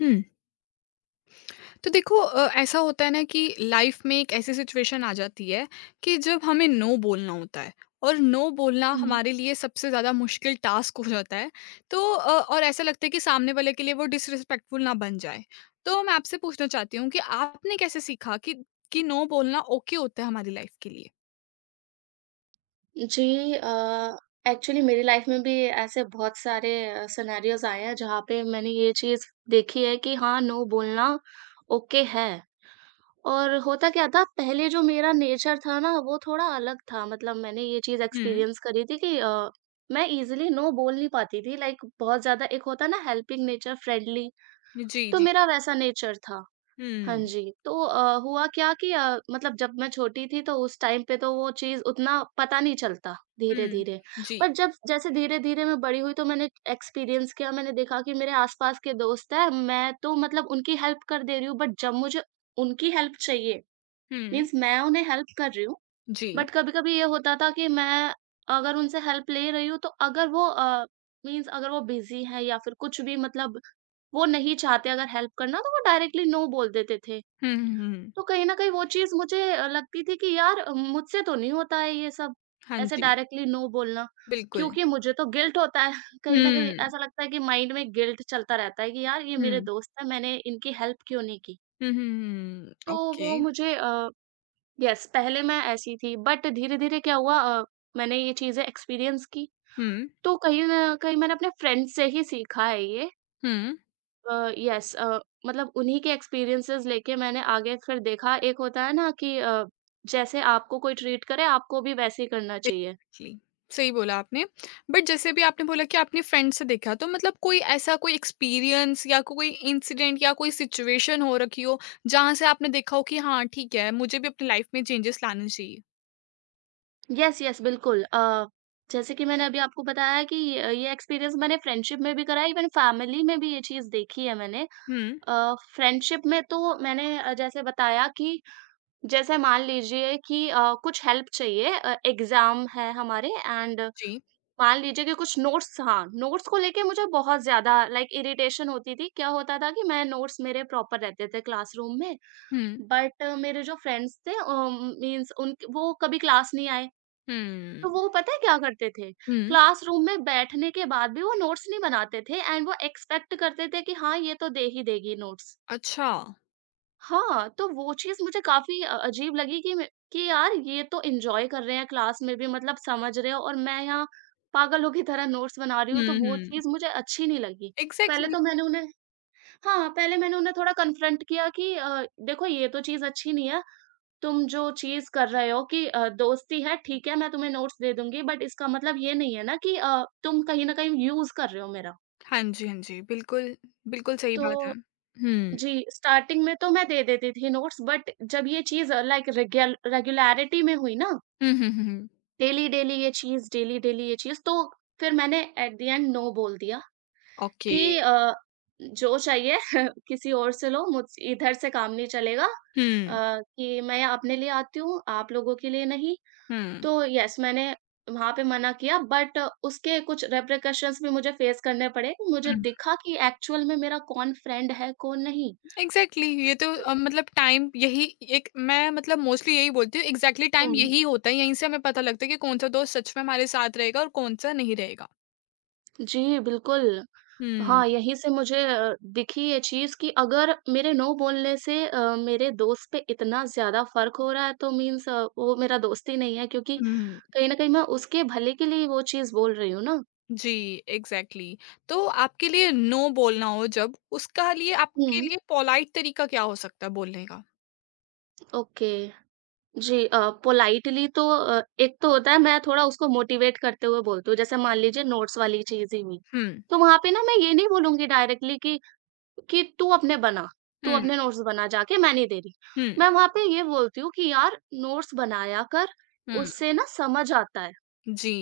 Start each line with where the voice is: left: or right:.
left: हुँ। तो देखो ऐसा होता है ना कि लाइफ में एक ऐसी सिचुएशन आ जाती है कि जब हमें नो बोलना होता है और नो बोलना
right: हुँ।
left: हमारे लिए सबसे ज़्यादा मुश्किल टास्क हो जाता है। तो और ऐसा लगता है कि सामने वाले के लिए वो डिसरिस्पेक्टफुल ना बन जाए। तो मैं आपसे पूछना चाहती हूँ कि आपने कैसे सीखा कि नो बोलना ओके होता है हमारी लाइफ के लिए?
right: जी, एक्चुअली मेरी लाइफ़ में भी ऐसे बहुत सारे सिनेरियोज़ आए हैं जहाँ पे मैंने ये चीज़ देखी है कि हाँ, नो बोलना ओके है। और होता क्या था पहले, जो मेरा नेचर था ना वो थोड़ा अलग था, मतलब मैंने ये चीज़
left: हुँ।
right: एक्सपीरियंस करी थी कि मैं ईज़िली नो बोल नहीं पाती थी, लाइक बहुत ज़्यादा, एक होता है ना हेल्पिंग नेचर, फ्रेंडली,
left: जी,
right: तो
left: जी।
right: मेरा वैसा नेचर था। हाँ
left: हुँ,
right: जी, तो हुआ क्या कि मतलब जब मैं छोटी थी तो उस टाइम पे तो वो चीज़ उतना पता नहीं चलता,
left: हुँ।
right: धीरे-धीरे।
left: जी।
right: पर जब जैसे धीरे-धीरे मैं बड़ी हुई तो मैंने एक्सपीरियंस किया, मैंने देखा कि मेरे आस-पास के दोस्त हैं, मैं तो मतलब उनकी हेल्प कर दे रही हूँ, बट जब मुझे उनकी हेल्प चाहिए,
left: हुँ,
right: मीन्स मैं उन्हें हेल्प कर रही हूँ,
left: जी।
right: बट कभी-कभी ये होता था कि मैं अगर उनसे हेल्प ले रही हूँ तो अगर वो मीन्स अगर वो बिज़ी हैं या फिर कुछ भी, मतलब वो नहीं चाहते अगर हेल्प करना, तो वो डायरेक्टली नो बोल देते थे।
left: हुँ, हुँ, हुँ।
right: तो कहीं न कहीं वो चीज़ मुझे लगती थी कि यार, मुझसे तो नहीं होता है ये सब,
left: हाँ
right: ऐसे
left: जी,
right: डायरेक्टली नो बोलना,
left: बिल्कुल।
right: क्योंकि मुझे तो गिल्ट होता है। कहीं न कहीं
left: हुँ,
right: ऐसा लगता है कि माइंड में गिल्ट चलता रहता है कि यार, ये मेरे
left: हुँ।
right: दोस्त हैं, मैंने इनकी हेल्प क्यों नहीं की?
left: हुँ, हुँ,
right: तो
left: हुँ, ओके।
right: वो मुझे यस, पहले मैं ऐसी थी बट धीरे-धीरे क्या हुआ, मैंने ये चीज़ें एक्सपीरियंस की,
left: हुँ,
right: तो कहीं न कहीं मैंने अपने फ्रेंड से ही सीखा है ये।
left: हुँ,
right: यस, मतलब उन्हीं के एक्सपीरियंसेस लेके मैंने आगे फिर देखा, एक होता है ना कि जैसे आपको कोई ट्रीट करे आपको भी वैसे ही करना चाहिए।
left: एग्ज़ैक्टली। सही बोला आपने। बट जैसे भी आपने बोला कि आपने फ्रेंड से देखा तो मतलब कोई ऐसा कोई एक्सपीरियंस या कोई इंसिडेंट या कोई सिचुएशन हो रखी हो, जहाँ से आपने देखा हो कि हाँ, ठीक है, मुझे भी अपनी लाइफ़ में चेंजेस लाने चाहिए?
right: यस, यस, बिल्कुल। जैसे कि मैंने अभी आपको बताया कि ये एक्सपीरियंस मैंने फ्रेंडशिप में भी करा है, इवन फैमिली में भी ये चीज़ देखी है मैंने।
left: हुँ,
right: फ्रेंडशिप में तो मैंने जैसे बताया कि, जैसे मान लीजिए कि कुछ हेल्प चाहिए, एग्ज़ाम है हमारे एंड,
left: जी।
right: मान लीजिए कि कुछ नोट्स। हाँ, नोट्स को लेके मुझे बहुत ज़्यादा लाइक इरिटेशन होती थी। क्या होता था कि मैं, नोट्स मेरे प्रॉपर रहते थे क्लासरूम में,
left: हुँ,
right: बट मेरे जो फ्रेंड्स थे मीन्स उन वो कभी क्लास नहीं आए।
left: हुँ,
right: तो वो पता है क्या करते थे?
left: हुँ,
right: क्लासरूम में बैठने के बाद भी वो नोट्स नहीं बनाते थे एंड वो एक्सपेक्ट करते थे कि हाँ, ये तो दे ही देगी नोट्स।
left: अच्छा।
right: हाँ, तो वो चीज़ मुझे काफ़ी अजीब लगी कि यार, ये तो एन्जॉय कर रहे हैं क्लास में भी, मतलब समझ रहे हैं, और मैं यहाँ पागलों की तरह नोट्स बना रही हूँ, तो
left: हुँ,
right: वो
left: हुँ,
right: चीज़ मुझे अच्छी नहीं लगी। पहले
left: एग्ज़ैक्टली।
right: तो मैंने उन्हें हाँ, पहले मैंने उन्हें थोड़ा कन्फ्रंट किया कि देखो, ये तो चीज़ अच्छी नहीं है, तुम जो चीज़ कर रहे हो कि दोस्ती है ठीक है, मैं तुम्हें नोट्स दे दूँगी बट इसका मतलब ये नहीं है ना कि तुम कहीं न कहीं यूज़ कर रहे हो मेरा।
left: हाँ जी, हाँ जी, बिल्कुल, बिल्कुल सही
right: तो
left: बात है। हुँ,
right: जी, स्टार्टिंग में तो मैं दे देती थी नोट्स, बट जब ये चीज़ लाइक रेगल रेगुलैरिटी में हुई ना,
left: हुँ, हुँ, हुँ, हुँ,
right: डेली-डेली ये चीज़, तो फिर मैंने एट द एंड नो बोल दिया
left: ओके।
right: कि जो चाहिए किसी और से लो, मुझ इधर से काम नहीं चलेगा।
left: हुँ,
right: कि मैं अपने लिए आती हूँ, आप लोगों के लिए नहीं।
left: हुँ,
right: तो येस, मैंने वहाँ पे मना किया, बट उसके कुछ रिपरकशंस भी मुझे फेस करने पड़े। मुझे
left: हुँ।
right: दिखा कि एक्चुअल में मेरा कौन फ्रेंड है, कौन नहीं।
left: एग्जैक्टली exactly, ये तो मतलब टाइम यही एक मैं मतलब मोस्टली यही बोलती हूँ, एग्जैक्टली टाइम
right: हुँ।
left: यही होता है, यहीं से हमें पता लगता है कि कौन सा दोस्त सच में हमारे साथ रहेगा और कौन सा नहीं रहेगा।
right: जी, बिल्कुल।
left: हम्म।
right: हाँ, यहीं से मुझे दिखी ये चीज़ कि अगर मेरे नो बोलने से मेरे दोस्त पे इतना ज़्यादा फ़र्क हो रहा है तो मीन्स वो मेरा दोस्त ही नहीं है, क्योंकि
left: हम्म।
right: कहीं न कहीं मैं उसके भले के लिए ही वो चीज़ बोल रही हूँ ना।
left: जी। Exactly exactly. तो आपके लिए नो बोलना हो जब उसका लिए आपके
right: हुँ।
left: लिए पोलाइट तरीका क्या हो सकता है बोलने का?
right: ओके। जी, पोलाइटली तो एक तो होता है, मैं थोड़ा उसको मोटिवेट करते हुए बोलती हूँ। जैसे मान लीजिए नोट्स वाली चीज़ ही हुई,
left: हम्म।
right: तो वहाँ पे ना मैं ये नहीं बोलूँगी डायरेक्टली कि, कि तू अपने बना, तू
left: हम्म।
right: अपने नोट्स बना जाके, मैं नहीं दे रही।
left: हम्म।
right: मैं वहाँ पे ये बोलती हूँ कि यार, नोट्स बनाया कर,
left: हम्म।
right: उससे ना समझ आता है।
left: जी।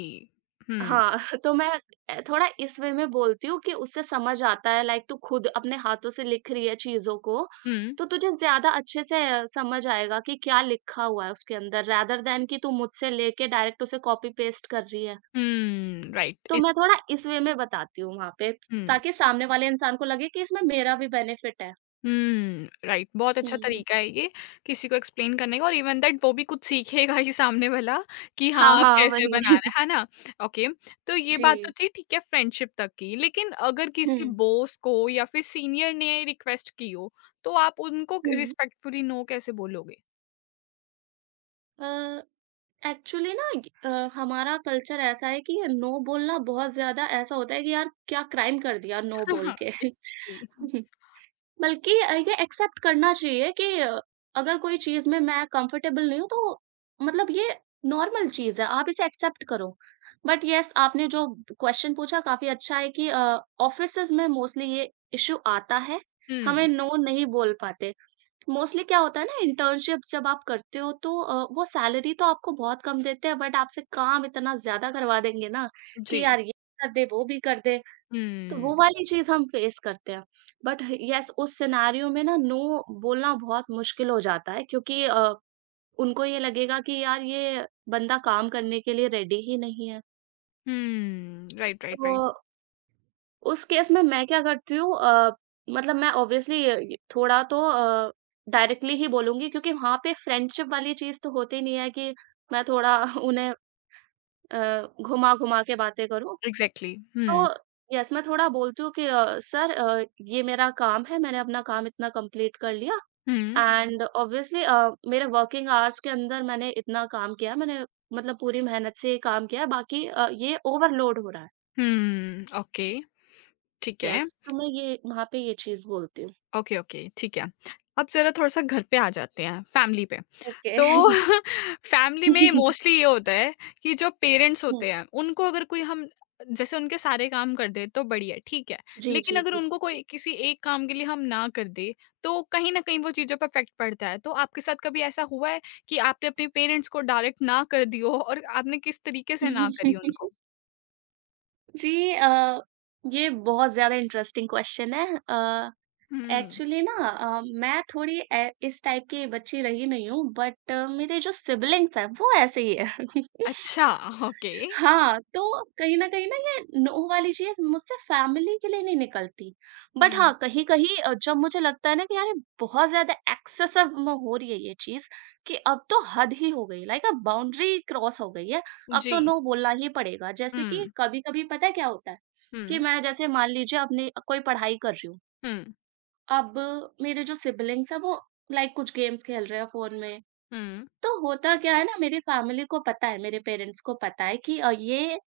left: हम्म।
right: हाँ, तो मैं थोड़ा इस वे में बोलती हूँ कि उससे समझ आता है, लाइक तू खुद अपने हाथों से लिख रही है चीज़ों को,
left: हम्म।
right: तो तुझे ज़्यादा अच्छे से समझ आएगा कि क्या लिखा हुआ है उसके अंदर, रैदर दैन कि तू मुझसे लेके डायरेक्ट उसे कॉपी पेस्ट कर रही है।
left: राइट
right: तो
left: इस।
right: मैं थोड़ा इस वे में बताती हूँ वहाँ पे,
left: हम्म।
right: ताकि सामने वाले इंसान को लगे कि इसमें मेरा भी बेनिफिट है।
left: हुँ, राइट। बहुत अच्छा
right: हुँ।
left: तरीका है ये किसी को एक्सप्लेन करने का और इवन दैट वो भी कुछ सीखेगा ही सामने वाला कि
right: हाँ,
left: हाँ, आप
right: हाँ,
left: कैसे
right: वही।
left: बना रहे हैं, है ना? ओके, तो ये
right: जी।
left: बात तो थी ठीक है फ्रेंडशिप तक की, लेकिन अगर किसी
right: हुँ,
left: बॉस को या फिर सीनियर ने रिक्वेस्ट की हो, तो आप उनको क
right: हुँ।
left: रिस्पेक्टफुली नो कैसे बोलोगे?
right: अ, एक्चुअली ना, हमारा कल्चर ऐसा है कि नो बोलना बहुत ज़्यादा ऐसा होता है कि यार, क्या क्राइम कर दिया नो बोल
left: हाँ,
right: के।
left: जी,
right: बल्कि ये एक्सेप्ट करना चाहिए कि अगर कोई चीज़ में मैं कंफर्टेबल नहीं हूँ तो, मतलब ये नॉर्मल चीज़ है, आप इसे एक्सेप्ट करो। बट येस, आपने जो क्वेश्चन पूछा काफ़ी अच्छा है कि ऑफिसेज़ में मोस्टली ये इश्यू आता है, हमें
left: हुँ,
right: नो नहीं बोल पाते। मोस्टली क्या होता है ना, इंटर्नशिप जब आप करते हो तो वो सैलरी तो आपको बहुत कम देते हैं बट आपसे काम इतना ज्यादा करवा देंगे ना कि
left: जी,
right: यार, ये कर दे, वो भी कर दे, तो
left: हुँ,
right: वो वाली चीज हम फेस करते हैं, बट यस उस सिनेरियो में ना नो बोलना बहुत मुश्किल हो जाता है, क्योंकि उनको ये लगेगा कि यार, ये बंदा काम करने के लिए रेडी ही नहीं है।
left: हुँ, राइट, राइट,
right: तो
left: राइट,
right: उस केस में मैं क्या करती हूँ? मतलब मैं ऑब्वियसली य थोड़ा तो डायरेक्टली ही बोलूँगी, क्योंकि वहाँ पे फ्रेंडशिप वाली चीज़ तो होती नहीं है कि मैं थोड़ा उन्हें घुमा-घुमा के बातें करूँ।
left: एग्ज़ैक्टली। हुँ,
right: तो यस, मैं थोड़ा बोलती हूँ कि सर, ये मेरा काम है, मैंने अपना काम इतना कंप्लीट कर लिया
left: हुँ,
right: एंड ऑब्वियसली मेरे वर्किंग आवर्स के अंदर मैंने इतना काम किया है, मैंने मतलब पूरी मेहनत से ये काम किया है, बाकी ये ओवरलोड हो रहा है।
left: हुँ, ओके, ठीक है।
right: यस, तो मैं ये वहाँ पे ये चीज़ बोलती हूँ।
left: ओके, ओके, ठीक है। अब ज़रा थोड़ा-सा घर पे आ जाते हैं, फैमिली पे।
right: ओके।
left: तो फैमिली में मोस्टली ये होता है कि जो पेरेंट्स
right: हुँ।
left: होते हैं, उनको अगर कोई हम जैसे उनके सारे काम कर दें तो बढ़िया, ठीक है।
right: जी,
left: लेकिन
right: जी,
left: अगर
right: जी।
left: उनको कोई किसी एक काम के लिए हम ना कर दें, तो कहीं न कहीं वो चीज़ों पे इफ़ेक्ट पड़ता है। तो आपके साथ कभी ऐसा हुआ है कि आपने अपने पेरेंट्स को डायरेक्ट ना कर दी हो और आपने किस तरीके से ना करी उनको?
right: जी, अ, ये बहुत ज़्यादा इंटरेस्टिंग क्वेश्चन है।
left: हुँ।
right: एक्चुअली ना, मैं थोड़ी इस टाइप की बच्ची रही नहीं हूँ, बट मेरे जो सिबलिंग्स हैं वो ऐसे ही है।
left: अच्छा, ओके।
right: हाँ, तो कहीं न कहीं ना ये नो वाली चीज़ मुझसे फैमिली के लिए नहीं निकलती। बट हाँ,
left: हुँ।
right: कहीं-कहीं जब मुझे लगता है ना कि यार, ये बहुत ज़्यादा एक्सेसिव में हो रही है ये चीज़, कि अब तो हद ही हो गई, लाइक अ बाउंड्री क्रॉस हो गई है, अब तो
left: जी।
right: नो बोलना ही पड़ेगा।
left: हुँ।
right: जैसे कि कभी-कभी पता है क्या होता है, कि
left: हुँ।
right: मैं जैसे मान लीजिए अपनी कोई पढ़ाई कर रही हूँ,
left: हुँ।
right: अब मेरे जो सिबलिंग्स हैं वो लाइक कुछ गेम्स खेल रहे हैं फ़ोन में।
left: हुँ।
right: तो होता क्या है ना, मेरी फैमिली को पता है, मेरे पेरेंट्स को पता है कि ये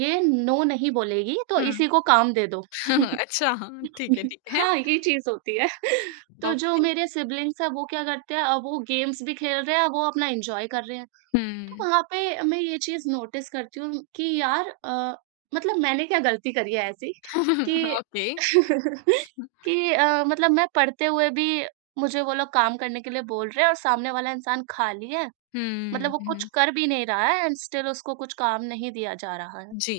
right: ये नो नहीं बोलेगी तो इसी
left: हुँ।
right: को काम दे दो।
left: अच्छा, ठीक है, ठीक है।
right: हाँ, ये चीज़ होती है। तो जो
left: ओके।
right: मेरे सिबलिंग्स हैं वो क्या करते हैं? वो गेम्स भी खेल रहे हैं, वो अपना एन्जॉय कर रहे हैं। तो
left: हुँ।
right: वहाँ पे मैं ये चीज़ नोटिस करती हूँ कि यार, मतलब मैंने क्या गलती करी है ऐसी कि
left: ओके।
right: कि मतलब मैं पढ़ते हुए भी, मुझे वो लोग काम करने के लिए बोल रहे हैं और सामने वाला इंसान खाली है। मतलब
left: हुँ,
right: वो कुछ
left: हुँ।
right: कर भी नहीं रहा है एंड स्टिल उसको कुछ काम नहीं दिया जा रहा है।
left: जी,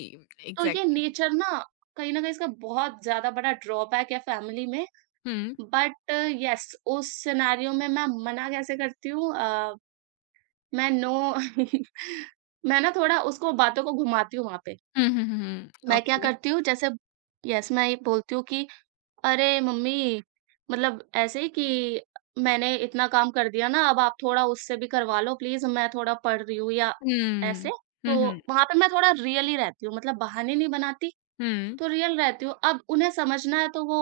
right: तो ये
left: एग्ज़ैक्टली।
right: नेचर ना कहीं न कहीं इसका बहुत ज़्यादा बड़ा ड्रॉबैक है फैमिली में।
left: हुँ।
right: बट येस, उस सिनेरियो में मैं मना कैसे करती हूँ? मैं नो मैं ना थोड़ा उसको बातों को घुमाती हूँ वहाँ पे।
left: हुँ, हुँ, हुँ, हुँ।
right: मैं क्या
left: ओके।
right: करती हूँ? जैसे, यस, मैं ये बोलती हूँ कि अरे मम्मी, मतलब ऐसे ही कि मैंने इतना काम कर दिया ना, अब आप थोड़ा उससे भी करवा लो प्लीज़, मैं थोड़ा पढ़ रही हूँ, या ऐसे।
left: हुँ।
right: तो
left: हुँ, हुँ,
right: वहाँ पे मैं थोड़ा रियल ही रहती हूँ, मतलब बहाने नहीं बनाती,
left: हुँ,
right: तो रियल रहती हूँ। अब उन्हें समझना है तो वो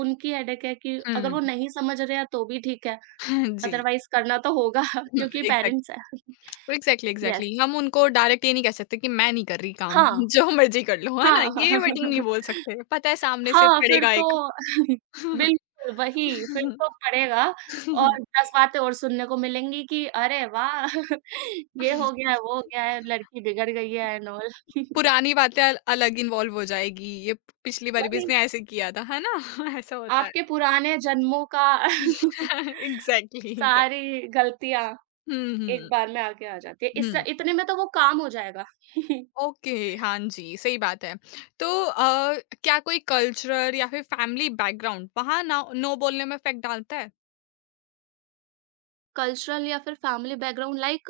right: उनकी हेडेक है, कि अगर
left: हुँ।
right: वो नहीं समझ रहे हैं तो भी ठीक है,
left: जी।
right: अदरवाइज़ करना तो होगा
left: हुँ,
right: क्योंकि
left: एग्ज़ैक्ट
right: पेरेंट्स हैं।
left: Exactly, exactly.
right: यस।
left: हम उनको डायरेक्ट ये नहीं कह सकते कि मैं नहीं कर रही काम,
right: हाँ।
left: जो मर्ज़ी कर लो, है ना?
right: हाँ।
left: ये वर्डिंग नहीं बोल सकते। पता है सामने से
right: हाँ, फिर
left: पड़ेगा एक।
right: तो, बिल्कुल वही, फिर तो पड़ेगा और 10 बातें और सुनने को मिलेंगी कि अरे वाह! ये हो गया है, वो हो गया है, लड़की बिगड़ गई है एंड ऑल।
left: पुरानी बातें अल अलग इन्वॉल्व हो जाएगी, ये पिछली बारी भी
right: वही,
left: इसने ऐसे किया था, है ना? ऐसा होता है।
right: आपके पुराने जन्मों का
left: एग्ज़ैक्टली, एग्ज़ैक्ट।
right: सारी गलतियाँ
left: हुँ,
right: एक
left: हुँ,
right: बार में आगे आ जाती है। इससे
left: हुँ।
right: इतने में तो वो काम हो जाएगा।
left: ओके, हाँ जी, सही बात है। तो क्या कोई कल्चरल या फिर फैमिली बैकग्राउंड वहाँ ना नो बोलने में इफ़ेक्ट डालता है?
right: कल्चरल या फिर फैमिली बैकग्राउंड लाइक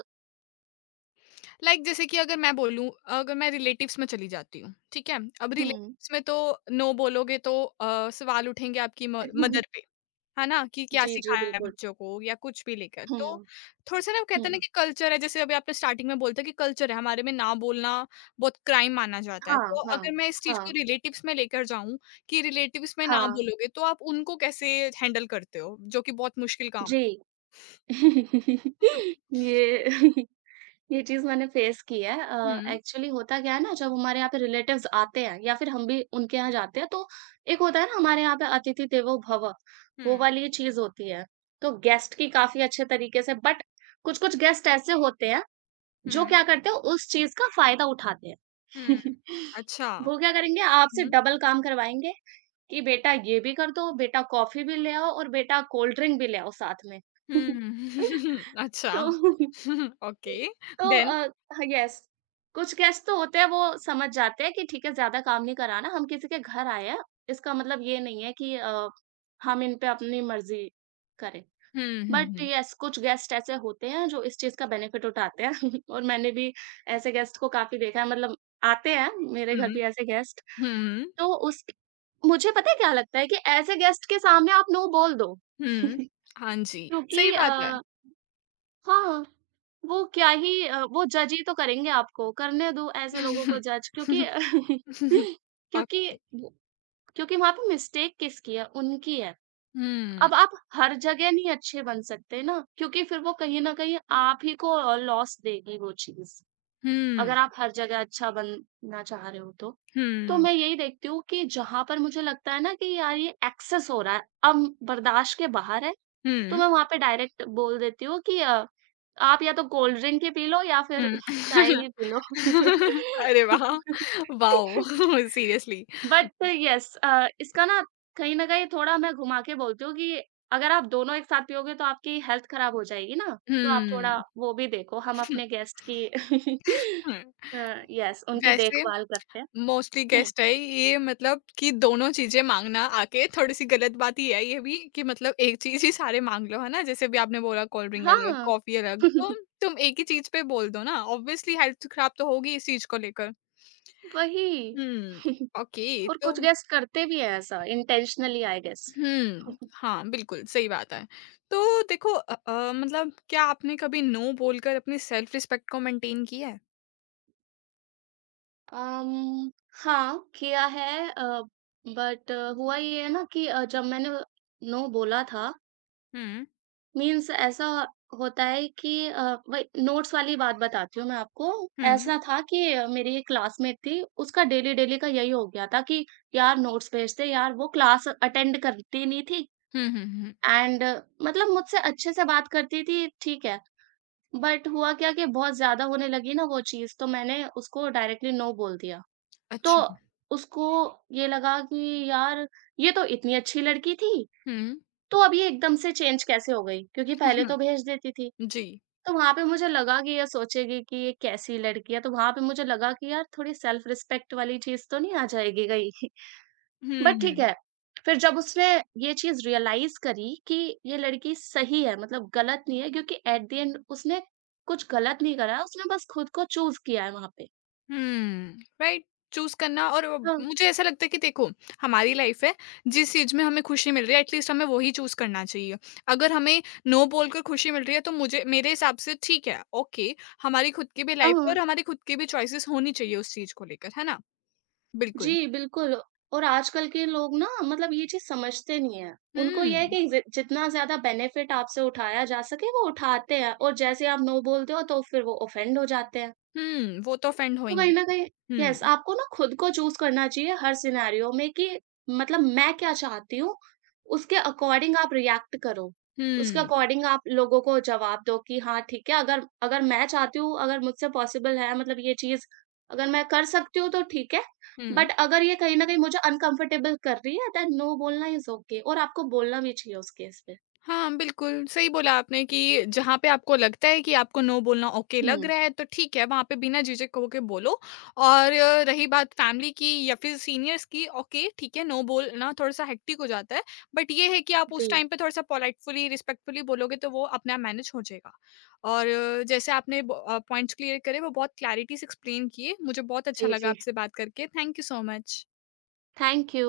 left: जैसे कि अगर मैं बोलूँ अगर मैं रिलेटिव्स में चली जाती हूँ, ठीक है? अब
right: हुँ।
left: रिलेटिव्स में तो नो बोलोगे तो सवाल उठेंगे आपकी म मदर पे। है ना? कि क्या
right: जी, जी,
left: सिखाया है
right: बिल्कुल।
left: बच्चों को या कुछ भी लेकर। तो
right: हुँ,
left: थोड़ा-सा ना वो कहते हैं ना
right: हुँ।
left: कि कल्चर है, जैसे अभी आपने स्टार्टिंग में बोलते हैं कि कल्चर है, हमारे में ना बोलना बहुत क्राइम माना जाता है।
right: हाँ,
left: तो
right: हाँ,
left: अगर मैं इस चीज़
right: हाँ,
left: को रिलेटिव्स में लेकर जाऊँ कि रिलेटिव्स में ना
right: हाँ।
left: बोलोगे, तो आप उनको कैसे हैंडल करते हो? जो कि बहुत मुश्किल काम
right: जी।
left: है।
right: ये ये चीज़ मैंने फ़ेस की है।
left: हुँ,
right: एक्चुअली होता क्या है ना, जब हमारे यहाँ पे रिलेटिव्स आते हैं या फिर हम भी उनके यहाँ जाते हैं तो एक होता है ना हमारे यहाँ पे अतिथि देवो भव, वो
left: हुँ,
right: वाली चीज़ होती है। तो गेस्ट की काफ़ी अच्छे तरीके से बट कुछ-कुछ गेस्ट ऐसे होते हैं जो
left: हुँ,
right: क्या करते हैं उस चीज़ का फ़ायदा उठाते हैं।
left: हुँ। अच्छा।
right: वो क्या करेंगे, आपसे
left: हुँ,
right: डबल काम करवाएँगे कि बेटा ये भी कर दो, बेटा कॉफ़ी भी ले आओ और बेटा कोल्ड ड्रिंक भी ले आओ साथ में।
left: हुँ।
right: तो
left: अच्छा। ओके,
right: तो
left: देन?
right: यस कुछ गेस्ट तो होते हैं वो समझ जाते हैं कि ठीक है, ज्यादा काम नहीं कराना, हम किसी के घर आए हैं। इसका मतलब ये नहीं है कि हम इन पे अपनी मर्जी करें।
left: हुँ, हुँ,
right: बट
left: हुँ।
right: यस कुछ गेस्ट ऐसे होते हैं जो इस चीज का बेनिफिट उठाते हैं। और मैंने भी ऐसे गेस्ट को काफी देखा है। मतलब आते हैं मेरे घर
left: हुँ,
right: भी ऐसे गेस्ट।
left: हुँ,
right: तो उस मुझे पता है क्या लगता है कि ऐसे गेस्ट के सामने आप नो बोल दो।
left: हुँ। हाँ जी,
right: क्योंकि
left: सही बात है।
right: हाँ, वो क्या ही वो जज ही तो करेंगे आपको, करने दो ऐसे लोगों को जज, क्योंकि क्योंकि
left: ఓకే.
right: वो क्योंकि वहाँ पे मिस्टेक किसकी है? उनकी है।
left: హ్మ్.
right: अब आप हर जगह नहीं अच्छे बन सकते ना, क्योंकि फिर वो कहीं न कहीं आप ही को लॉस देगी वो चीज़,
left: హ్మ్.
right: अगर आप हर जगह अच्छा बनना चाह रहे हो तो। तो
left: హ్మ్.
right: मैं यही देखती हूँ कि जहाँ पर मुझे लगता है ना कि यार ये एक्सेस हो रहा है, अब बर्दाश्त के बाहर है, तो
left: హ్మ్.
right: मैं वहाँ पे डायरेक्ट बोल देती हूँ कि आप या तो कोल्ड ड्रिंक ही पी लो या फिर
left: హ్మ్.
right: चाय ही पी लो।
left: अरे वाह! वाओ! सीरियसली।
right: बट यस इसका ना कहीं न कहीं थोड़ा मैं घुमा के बोलती हूँ कि अगर आप दोनों एक साथ पियोगे तो आपकी हेल्थ खराब हो जाएगी ना, तो आप थोड़ा
left: हुँ,
right: वो भी देखो, हम
left: हुँ।
right: अपने गेस्ट की अ, यस उनकी
left: वैसे
right: देखभाल करते हैं।
left: मोस्टली
right: हुँ,
left: गेस्ट है ये मतलब कि दोनों चीज़ें माँगना आके थोड़ी-सी गलत बात ही है ये भी कि मतलब एक चीज़ ही सारे माँग लो, है ना? जैसे अभी आपने बोला कोल्ड ड्रिंक अलग,
right: हाँ,
left: कॉफ़ी अलग, तो तुम एक ही चीज़ पे बोल दो ना, ऑब्वियसली हेल्थ खराब तो होगी इस चीज़ को लेकर।
right: वही।
left: हुँ, ओके।
right: और
left: तो
right: कुछ गेस्ट करते भी हैं ऐसा इंटेंशनली आई गेस।
left: हुँ। हाँ, बिल्कुल, सही बात है। तो देखो मतलब क्या आपने कभी नो बोलकर अपनी सेल्फ रिस्पेक्ट को मेंटेन किया है?
right: अम, हाँ, किया है अ, बट हुआ ये है ना कि जब मैंने नो बोला था
left: हुँ,
right: मीन्स ऐसा होता है कि वही नोट्स वाली बात बताती हूँ मैं आपको।
left: हुँ।
right: ऐसा था कि मेरी एक क्लासमेट थी, उसका डेली डेली का यही हो गया था कि यार नोट्स भेज दे यार, वो क्लास अटेंड करती नहीं थी
left: हुँ, हुँ, हुँ।
right: एंड मतलब मुझसे अच्छे से बात करती थी, ठीक है। बट हुआ क्या कि बहुत ज़्यादा होने लगी ना वो चीज़, तो मैंने उसको डायरेक्टली नो बोल दिया। तो
left: अच्छा।
right: उसको ये लगा कि यार ये तो इतनी अच्छी लड़की थी,
left: हुँ।
right: तो अब ये एकदम से चेंज कैसे हो गई? क्योंकि पहले तो भेज देती थी।
left: जी।
right: तो वहाँ पे मुझे लगा कि ये सोचेगी कि ये कैसी लड़की है, तो वहाँ पे मुझे लगा कि यार थोड़ी सेल्फ रिस्पेक्ट वाली चीज़ तो नहीं आ जाएगी कहीं? बट
left: हुँ,
right: ठीक है, फिर जब उसने ये चीज़ रियलाइज़ करी कि ये लड़की सही है, मतलब गलत नहीं है, क्योंकि एट द एंड उसने कुछ गलत नहीं करा, उसने बस खुद को चूज़ किया है वहाँ पे।
left: हुँ, राइट। चूज़ करना और वो-
right: हाँ,
left: मुझे ऐसा लगता है कि देखो, हमारी लाइफ़ है, जिस चीज़ में हमें खुशी मिल रही है एटलीस्ट हमें वही चूज़ करना चाहिए। अगर हमें नो बोलकर खुशी मिल रही है तो मुझे मेरे हिसाब से ठीक है, ओके। हमारी खुद की भी लाइफ़ है
right: हाँ।
left: और हमारी खुद की भी चॉइसेस होनी चाहिए उस चीज़ को लेकर, है ना? बिल्कुल।
right: जी, बिल्कुल। और आजकल के लोग ना मतलब ये चीज़ समझते नहीं हैं। उनको ये है
left: हुँ,
right: कि जि जितना ज़्यादा बेनिफिट आपसे उठाया जा सके वो उठाते हैं, और जैसे आप नो बोलते हो तो फिर वो ऑफेंड हो जाते हैं।
left: हुँ, वो तो ऑफेंड
right: तो कहीं
left: होएँगी।
right: न कहीं यस,
left: हुँ,
right: आपको ना खुद को चूज़ करना चाहिए हर सिनेरियो में कि मतलब मैं क्या चाहती हूँ, उसके अकॉर्डिंग आप रिएक्ट करो। उसके
left: हुँ,
right: अकॉर्डिंग आप लोगों को जवाब दो कि हाँ, ठीक है, अगर अगर मैं चाहती हूँ, अगर मुझसे पॉसिबल है मतलब ये चीज़ अगर मैं कर सकती हूँ तो ठीक है,
left: हुँ।
right: बट अगर ये कहीं न कहीं मुझे अनकम्फर्टेबल कर रही है देन नो बोलना इज़ ओके, और आपको बोलना भी चाहिए उस केस पे।
left: हाँ, बिल्कुल, सही बोला आपने कि जहाँ पे आपको लगता है कि आपको नो बोलना ओके लग
right: हुँ।
left: रहा है, तो ठीक है, वहाँ पे बिना झिझक होके बोलो। और रही बात फैमिली की या फिर सीनियर्स की, ओके, ठीक है, नो बोलना थोड़ा-सा हेक्टिक हो जाता है, बट ये है कि आप
right: जी।
left: उस टाइम पे थोड़ा-सा पोलाइटफुली, रिस्पेक्टफुली बोलोगे, तो वो अपने आप मैनेज हो जाएगा। और जैसे आपने पॉइंट्स क्लियर करे, वो बहुत क्लैरिटी से एक्सप्लेन किए। मुझे बहुत अच्छा
right: जी,
left: लगा
right: जी।
left: आपसे बात करके। Thank you so much.
right: Thank you.